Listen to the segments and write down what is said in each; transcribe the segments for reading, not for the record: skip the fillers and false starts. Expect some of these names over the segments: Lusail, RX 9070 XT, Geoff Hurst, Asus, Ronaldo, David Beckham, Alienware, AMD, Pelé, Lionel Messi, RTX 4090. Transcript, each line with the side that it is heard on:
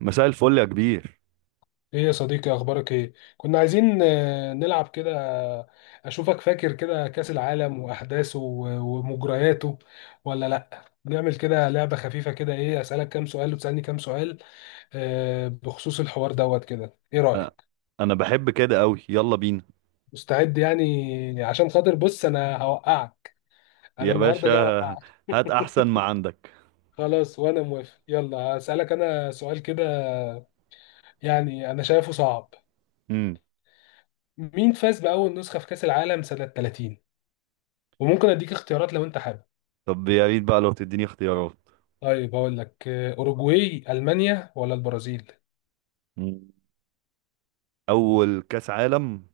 right: مساء الفل يا كبير.
left: ايه يا صديقي، اخبارك ايه؟ كنا عايزين نلعب كده. اشوفك فاكر كده كاس العالم واحداثه ومجرياته، ولا لا نعمل كده لعبة خفيفة كده، ايه اسالك كام سؤال وتسالني كام سؤال؟ بخصوص الحوار دوت كده ايه
right: أ-
left: رايك؟
right: انا بحب كده قوي، يلا بينا.
left: مستعد يعني، عشان خاطر بص انا هوقعك.
right: يا
left: انا النهارده
right: باشا،
left: جاي اوقعك
right: هات احسن ما عندك.
left: خلاص وانا موافق. يلا اسالك انا سؤال كده، يعني انا شايفه صعب.
right: امم
left: مين فاز باول نسخة في كاس العالم سنة 30؟ وممكن اديك اختيارات لو انت حابب.
right: طب يا ريت بقى لو تديني اختيارات.
left: طيب هقول لك اوروجواي، المانيا ولا البرازيل؟
right: مم. اول كاس عالم.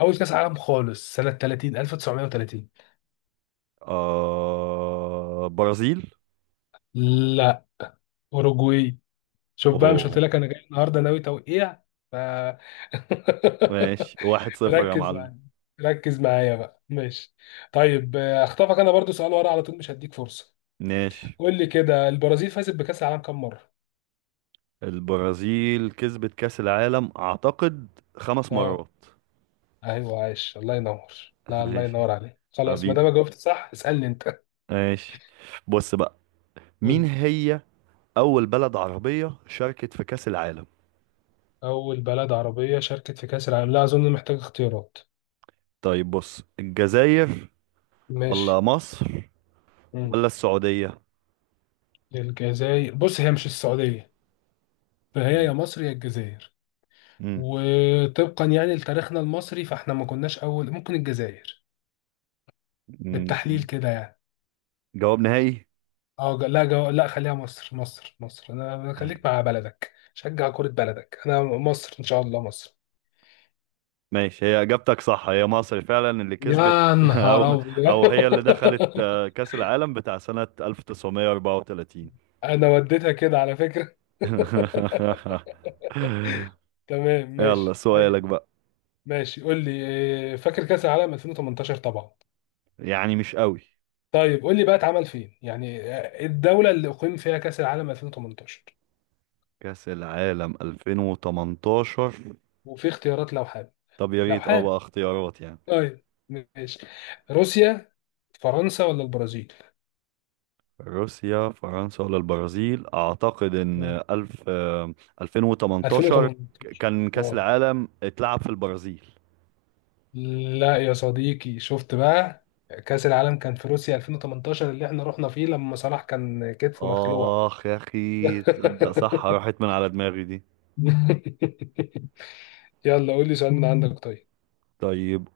left: اول كاس عالم خالص سنه 30، 1930.
right: برازيل.
left: لا، اوروجواي. شوف بقى، مش قلت
right: اوه.
left: لك انا جاي النهارده ناوي توقيع؟ ف
right: ماشي، 1-0 يا
left: ركز
right: معلم.
left: معايا ركز معايا بقى، ماشي. طيب هخطفك انا برضو سؤال ورا على طول، مش هديك فرصه.
right: ماشي.
left: قول لي كده، البرازيل فازت بكاس العالم كام مره؟
right: البرازيل كسبت كاس العالم اعتقد خمس
left: اه،
right: مرات
left: ايوه، عايش، الله ينور. لا، الله
right: ماشي.
left: ينور عليك. خلاص، ما
right: حبيبي،
left: دام جاوبت صح اسالني انت.
right: ماشي، بص بقى. مين هي اول بلد عربية شاركت في كاس العالم؟
left: أول بلد عربية شاركت في كأس العالم؟ لا أظن محتاج اختيارات.
right: طيب بص، الجزائر ولا
left: ماشي.
right: مصر
left: مم.
right: ولا السعودية؟
left: الجزائر، بص هي مش السعودية، فهي يا مصر يا الجزائر.
right: مم.
left: وطبقا يعني لتاريخنا المصري، فاحنا ما كناش أول، ممكن الجزائر،
right: مم.
left: بالتحليل كده يعني.
right: جواب نهائي.
left: اه، لا، لا، خليها مصر. انا خليك مع بلدك، شجع كرة بلدك. انا مصر، ان شاء الله مصر.
right: ماشي، هي اجابتك صح، هي مصر فعلا اللي كسبت.
left: يا نهار
right: او
left: ابيض
right: او هي اللي دخلت كأس العالم بتاع سنة 1934.
left: انا وديتها كده على فكرة تمام
right: يلا
left: ماشي
right: سؤالك
left: طيب.
right: بقى.
left: ماشي قول لي. فاكر كأس العالم 2018 طبعا؟
right: يعني مش قوي.
left: طيب قول لي بقى، اتعمل فين يعني، الدولة اللي أقيم فيها كأس العالم 2018؟
right: كأس العالم 2018؟
left: وفي اختيارات لو حابب،
right: طب يا
left: لو
right: ريت اه
left: حابب.
right: بقى اختيارات يعني.
left: طيب ماشي، روسيا، فرنسا ولا البرازيل؟
right: روسيا، فرنسا ولا البرازيل؟ اعتقد ان
left: آه.
right: الف آه، 2018
left: 2018.
right: كان كأس
left: اه،
right: العالم اتلعب في البرازيل.
left: لا يا صديقي، شفت بقى؟ كأس العالم كان في روسيا 2018، اللي احنا رحنا فيه لما صلاح كان كتفه مخلوع.
right: اخ يا اخي، تصدق صح راحت من على دماغي دي.
left: يلا قول لي سؤال من عندك.
right: طيب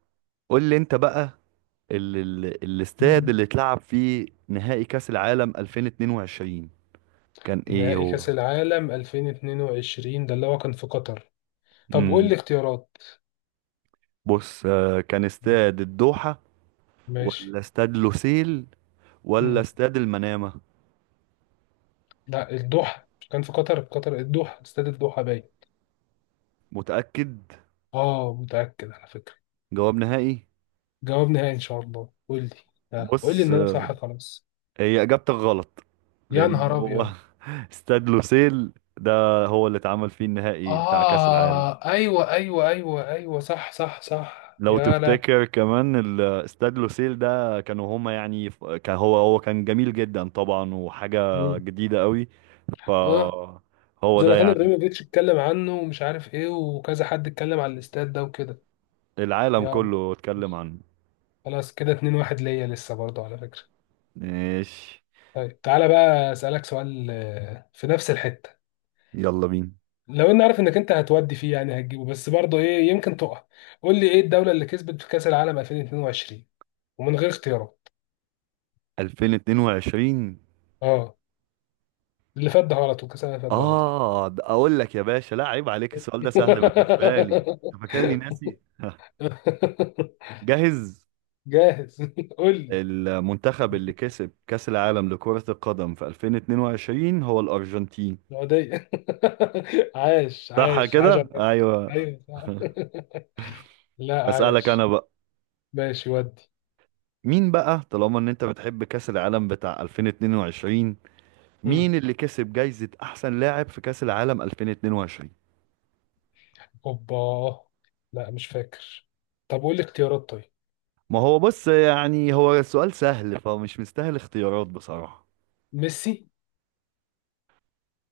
right: قول لي انت بقى، ال الاستاد
left: طيب.
right: اللي اتلعب فيه نهائي كأس العالم 2022 كان ايه
left: نهائي
right: هو؟
left: كأس العالم 2022، ده اللي هو كان في قطر. طب قول لي
right: امم
left: اختيارات.
right: بص، كان استاد الدوحة
left: ماشي.
right: ولا استاد لوسيل ولا
left: مم.
right: استاد المنامة؟
left: لا، الدوحة، مش كان في قطر؟ في قطر الدوحة، استاد الدوحة باين.
right: متأكد؟
left: اه متأكد على فكرة.
right: جواب نهائي.
left: جواب نهائي ان شاء الله. قول لي. قول لي
right: بص،
left: ان انا صح خلاص.
right: هي اجابتك غلط،
left: يا
right: لان
left: نهار
right: هو
left: ابيض.
right: استاد لوسيل ده هو اللي اتعمل فيه النهائي بتاع كأس العالم.
left: اه ايوه ايوه ايوه ايوه صح صح صح،
right: لو
left: يا لا.
right: تفتكر كمان استاد لوسيل ده، كانوا هما يعني كان هو كان جميل جدا طبعا، وحاجة
left: مم.
right: جديدة قوي.
left: اه،
right: فهو ده
left: زلاتان
right: يعني.
left: ابراهيموفيتش اتكلم عنه، ومش عارف ايه، وكذا حد اتكلم على الاستاد ده وكده.
right: العالم
left: يا،
right: كله اتكلم عنه.
left: خلاص كده اتنين واحد ليا لسه برضه على فكرة.
right: ماشي.
left: طيب تعالى بقى أسألك سؤال في نفس الحتة.
right: يلا بينا.
left: لو اني عارف انك انت هتودي فيه، يعني هتجيبه، بس برضه ايه، يمكن تقع. قول لي ايه الدولة اللي كسبت في كأس العالم 2022، ومن غير اختيارات.
right: 2022.
left: اه، اللي فات ده غلط، وكأس العالم اللي فات ده غلط.
right: اه، ده اقول لك يا باشا، لا عيب عليك، السؤال ده سهل بالنسبة لي، انت فاكرني ناسي؟ جاهز.
left: جاهز. قول لي.
right: المنتخب اللي كسب كأس العالم لكرة القدم في 2022 هو الأرجنتين.
left: السعودية. عاش
right: صح
left: عاش عاش
right: كده؟
left: على-
right: أيوه.
left: ايوه صح لا
right: أسألك أنا
left: عايش.
right: بقى.
left: ماشي ودي.
right: مين بقى طالما إن أنت بتحب كأس العالم بتاع 2022؟
left: مم.
right: مين اللي كسب جايزة أحسن لاعب في كأس العالم 2022؟
left: اوبا، لا مش فاكر. طب قول لي اختيارات طيب.
right: ما هو بص، يعني هو السؤال سهل فمش مستاهل اختيارات بصراحة.
left: ميسي.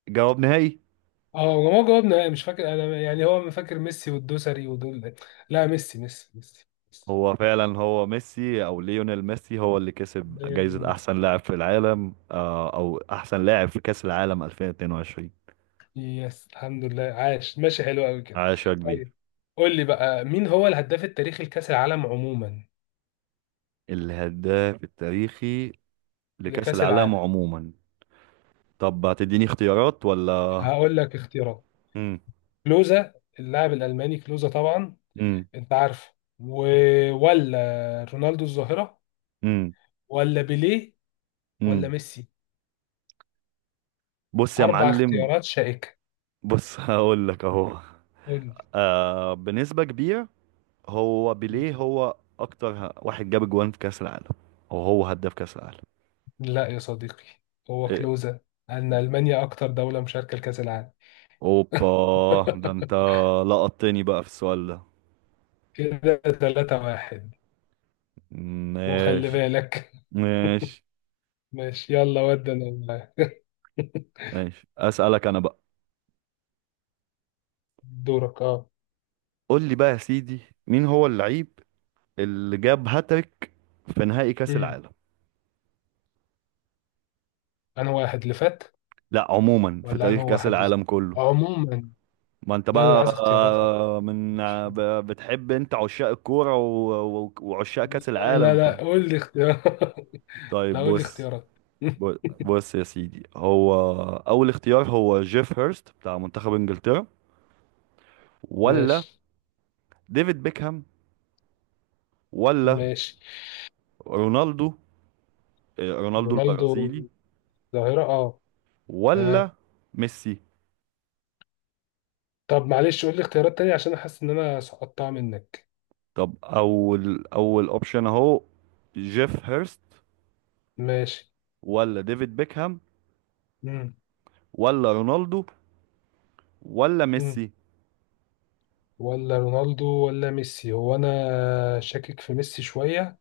right: جواب نهائي.
left: اه، ما هو جاوبنا، لا مش فاكر انا يعني، هو ما فاكر ميسي والدوسري ودول. لا ميسي ميسي ميسي ميسي.
right: هو فعلا هو ميسي، او ليونيل ميسي، هو اللي كسب
left: زي اللي
right: جايزة
left: ميسي.
right: احسن لاعب في العالم، او احسن لاعب في كأس العالم 2022.
left: يس الحمد لله، عاش، ماشي حلو قوي كده.
right: عاش يا
left: طيب
right: كبير.
left: قول لي بقى، مين هو الهداف التاريخي لكأس العالم عموما؟
right: الهداف التاريخي لكأس
left: لكأس
right: العالم
left: العالم.
right: عموما. طب هتديني اختيارات ولا؟
left: هقول لك اختيارات.
right: امم.
left: كلوزا، اللاعب الألماني كلوزا طبعا،
right: امم.
left: انت عارفه. و... ولا رونالدو الظاهرة،
right: امم.
left: ولا بيليه، ولا
right: امم.
left: ميسي؟
right: بص يا
left: أربع
right: معلم،
left: اختيارات شائكة.
right: بص، هقول لك اهو.
left: قول لي.
right: بنسبة كبيرة هو بيليه، هو اكتر واحد جاب جوان في كأس العالم، وهو هداف كأس
left: لا يا صديقي، هو
right: العالم.
left: كلوزة، أن ألمانيا أكتر دولة مشاركة لكأس العالم.
right: اوبا، ده انت لقطتني بقى في السؤال ده.
left: كده ثلاثة واحد. وخلي
right: ماشي.
left: بالك.
right: ماشي.
left: ماشي يلا ودي أنا معاك.
right: ماشي، اسألك انا بقى.
left: دورك أه.
right: قول لي بقى يا سيدي، مين هو اللعيب اللي جاب هاتريك في نهائي كأس
left: مم.
right: العالم؟
left: أنا واحد اللي فات،
right: لا، عموما في
left: ولا أنا
right: تاريخ
left: هو
right: كأس
left: واحد بالظبط؟
right: العالم كله.
left: عموما.
right: ما انت
left: لا أنا
right: بقى
left: عايز اختيارات حبيبي.
right: من
left: ماشي.
right: بتحب انت عشاق الكورة وعشاق كأس
left: لا لا
right: العالم ف.
left: لا قول لي اختيارات لا
right: طيب
left: قول لي
right: بص،
left: اختيارات
right: بص بص يا سيدي، هو اول اختيار هو جيف هيرست بتاع منتخب انجلترا، ولا
left: ماشي.
right: ديفيد بيكهام، ولا
left: ماشي.
right: رونالدو، رونالدو
left: رونالدو،
right: البرازيلي،
left: ظاهرة أه.
right: ولا
left: تمام.
right: ميسي؟
left: طب معلش قول لي اختيارات تانية، عشان احس ان انا سقطتها منك.
right: طب اول اوبشن اهو جيف هيرست
left: ماشي.
right: ولا ديفيد بيكهام
left: مم.
right: ولا رونالدو ولا
left: مم.
right: ميسي؟
left: ولا رونالدو ولا ميسي. هو انا شاكك في ميسي شوية.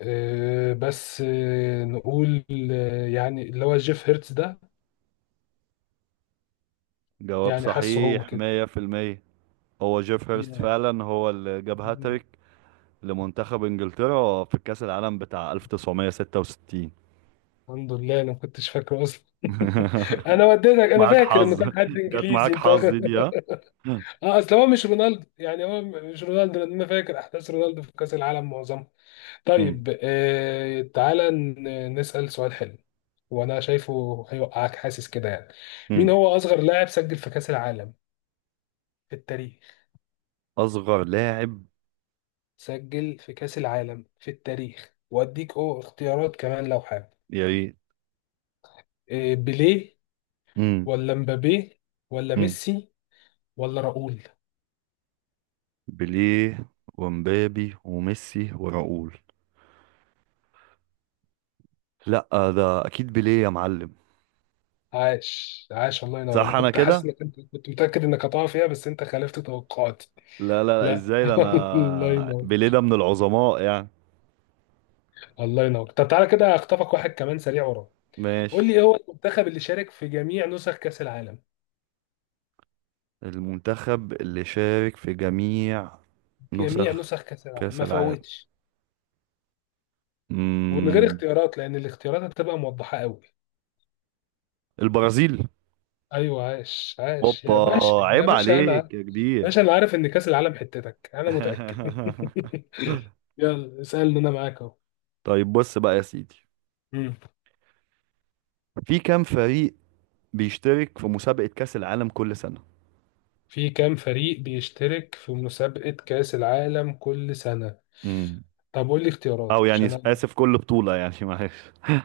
left: أه بس أه، نقول يعني اللي هو جيف هيرتز ده.
right: جواب
left: يعني حاسه هو
right: صحيح
left: كده.
right: 100%. هو جيف هيرست
left: يا.
right: فعلا هو اللي جاب
left: مم.
right: هاتريك لمنتخب انجلترا في كأس العالم بتاع 1966.
left: الحمد لله انا ما كنتش فاكره اصلا. انا وديتك. انا
right: معاك
left: فاكر انه
right: حظ،
left: كان حد
right: جت
left: انجليزي
right: معاك
left: انت
right: حظ
left: واخد.
right: دي ها.
left: اه، اصل هو مش رونالدو يعني، هو مش رونالدو، لان انا فاكر احداث رونالدو في كاس العالم معظمها.
right: مم.
left: طيب تعالى نسأل سؤال حلو. وانا شايفه هيوقعك، حاسس كده يعني. مين
right: مم.
left: هو اصغر لاعب سجل في كأس العالم في التاريخ؟
right: اصغر لاعب.
left: سجل في كأس العالم في التاريخ، واديك او اختيارات كمان لو حابب.
right: يا ريت.
left: آه، بيليه،
right: امم.
left: ولا مبابي، ولا
right: امم.
left: ميسي، ولا راؤول؟
right: بيليه ومبابي وميسي وراؤول؟ لا، ده اكيد بيليه يا معلم.
left: عاش عاش الله ينور. انا
right: صح، انا
left: كنت حاسس
right: كده.
left: انك انت كنت متأكد انك هتقع فيها، بس انت خالفت توقعاتي.
right: لا لا لا،
left: لا
right: ازاي؟ ده
left: الله
right: انا
left: ينور.
right: بيليه ده من العظماء يعني.
left: الله ينور. طب تعالى كده اخطفك واحد كمان سريع ورا. قول لي
right: ماشي.
left: إيه هو المنتخب اللي شارك في جميع نسخ كأس العالم؟
right: المنتخب اللي شارك في جميع
left: جميع
right: نسخ
left: نسخ كأس العالم،
right: كأس
left: ما
right: العالم.
left: فوتش، ومن غير
right: امم.
left: اختيارات لأن الاختيارات هتبقى موضحة قوي.
right: البرازيل.
left: أيوه عاش عاش
right: اوبا،
left: يا باشا، يا
right: عيب
left: باشا أنا
right: عليك يا كبير.
left: باشا. أنا عارف إن كأس العالم حتتك أنا متأكد يلا اسألني أنا معاك أهو.
right: طيب بص بقى يا سيدي،
left: مم.
right: في كام فريق بيشترك في مسابقة كأس العالم كل سنة؟
left: في كام فريق بيشترك في مسابقة كأس العالم كل سنة؟
right: امم
left: طب قول لي اختيارات
right: او يعني
left: عشان أنا.
right: اسف، كل بطولة يعني، معلش.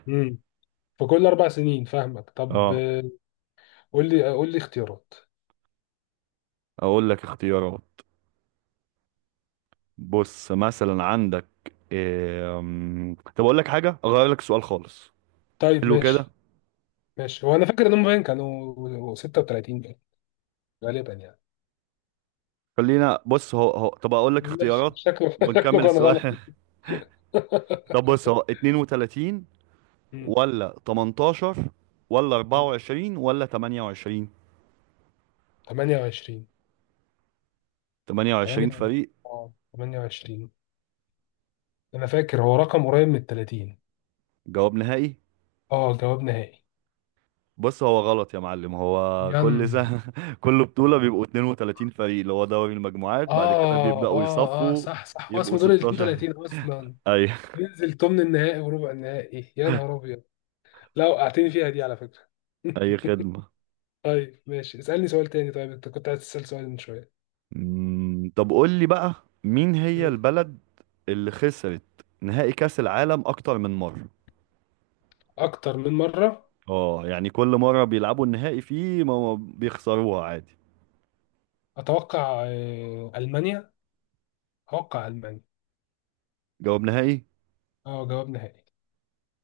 left: مم. في كل أربع سنين، فاهمك. طب
right: اه.
left: قول لي اختيارات
right: اقول لك اختيارات. بص مثلا عندك إيه... أم، طب اقول لك حاجة، اغير لك السؤال خالص.
left: طيب.
right: حلو كده.
left: ماشي. ماشي، هو انا فاكر ان هم باين كانوا 36، باين غالبا يعني.
right: خلينا بص، هو هو طب اقول لك
left: ماشي
right: اختيارات
left: شكله شكله
right: ونكمل
left: كان غلط.
right: السؤال. طب بص، هو 32
left: مم.
right: ولا 18 ولا
left: مم.
right: 24 ولا 28؟
left: 28.
right: 28
left: 8.
right: فريق.
left: اه، 28. انا فاكر هو رقم قريب من ال 30.
right: جواب نهائي.
left: اه جواب نهائي.
right: بص هو غلط يا معلم، هو
left: ين،
right: كل سنة، كل بطولة بيبقوا 32 فريق اللي هو دوري المجموعات، بعد كده
left: اه
right: بيبدأوا
left: اه اه
right: يصفوا،
left: صح صح، هو
right: يبقوا
left: اسمه دور ال
right: 16.
left: 32 اصلا.
right: أي
left: ينزل ثمن النهائي وربع النهائي. يا نهار ابيض، لا وقعتني فيها دي على فكرة.
right: أي خدمة.
left: طيب ماشي. اسألني سؤال تاني. طيب انت كنت عايز تسأل سؤال من شوية.
right: طب قول لي بقى، مين هي
left: مم.
right: البلد اللي خسرت نهائي كأس العالم أكتر من مرة؟
left: اكتر من مرة.
right: اه يعني كل مرة بيلعبوا النهائي فيه ما بيخسروها عادي.
left: اتوقع المانيا، اتوقع المانيا.
right: جواب نهائي.
left: اه جواب نهائي.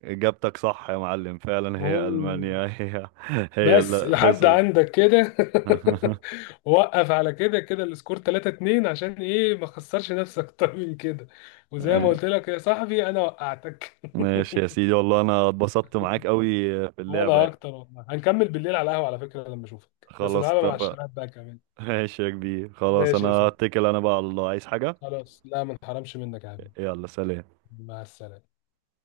right: إجابتك صح يا معلم، فعلا هي
left: اوه.
right: ألمانيا، هي هي
left: بس
right: اللي
left: لحد
right: خسرت.
left: عندك كده وقف على كده كده، السكور 3-2، عشان ايه ما خسرش نفسك اكتر من كده. وزي ما قلت لك يا صاحبي، انا وقعتك
right: ماشي يا سيدي، والله انا اتبسطت معاك قوي في اللعبة
left: وانا
right: يعني.
left: اكتر والله. هنكمل بالليل على القهوه على فكره لما اشوفك، بس
right: خلاص،
left: نلعبها مع
right: اتفق.
left: الشباب بقى كمان.
right: ماشي يا كبير، خلاص
left: ماشي
right: انا
left: يا صاحبي.
right: هتكل انا بقى على الله، عايز حاجة.
left: خلاص، لا ما نحرمش منك يا حبيبي.
right: يلا سلام.
left: مع السلامه.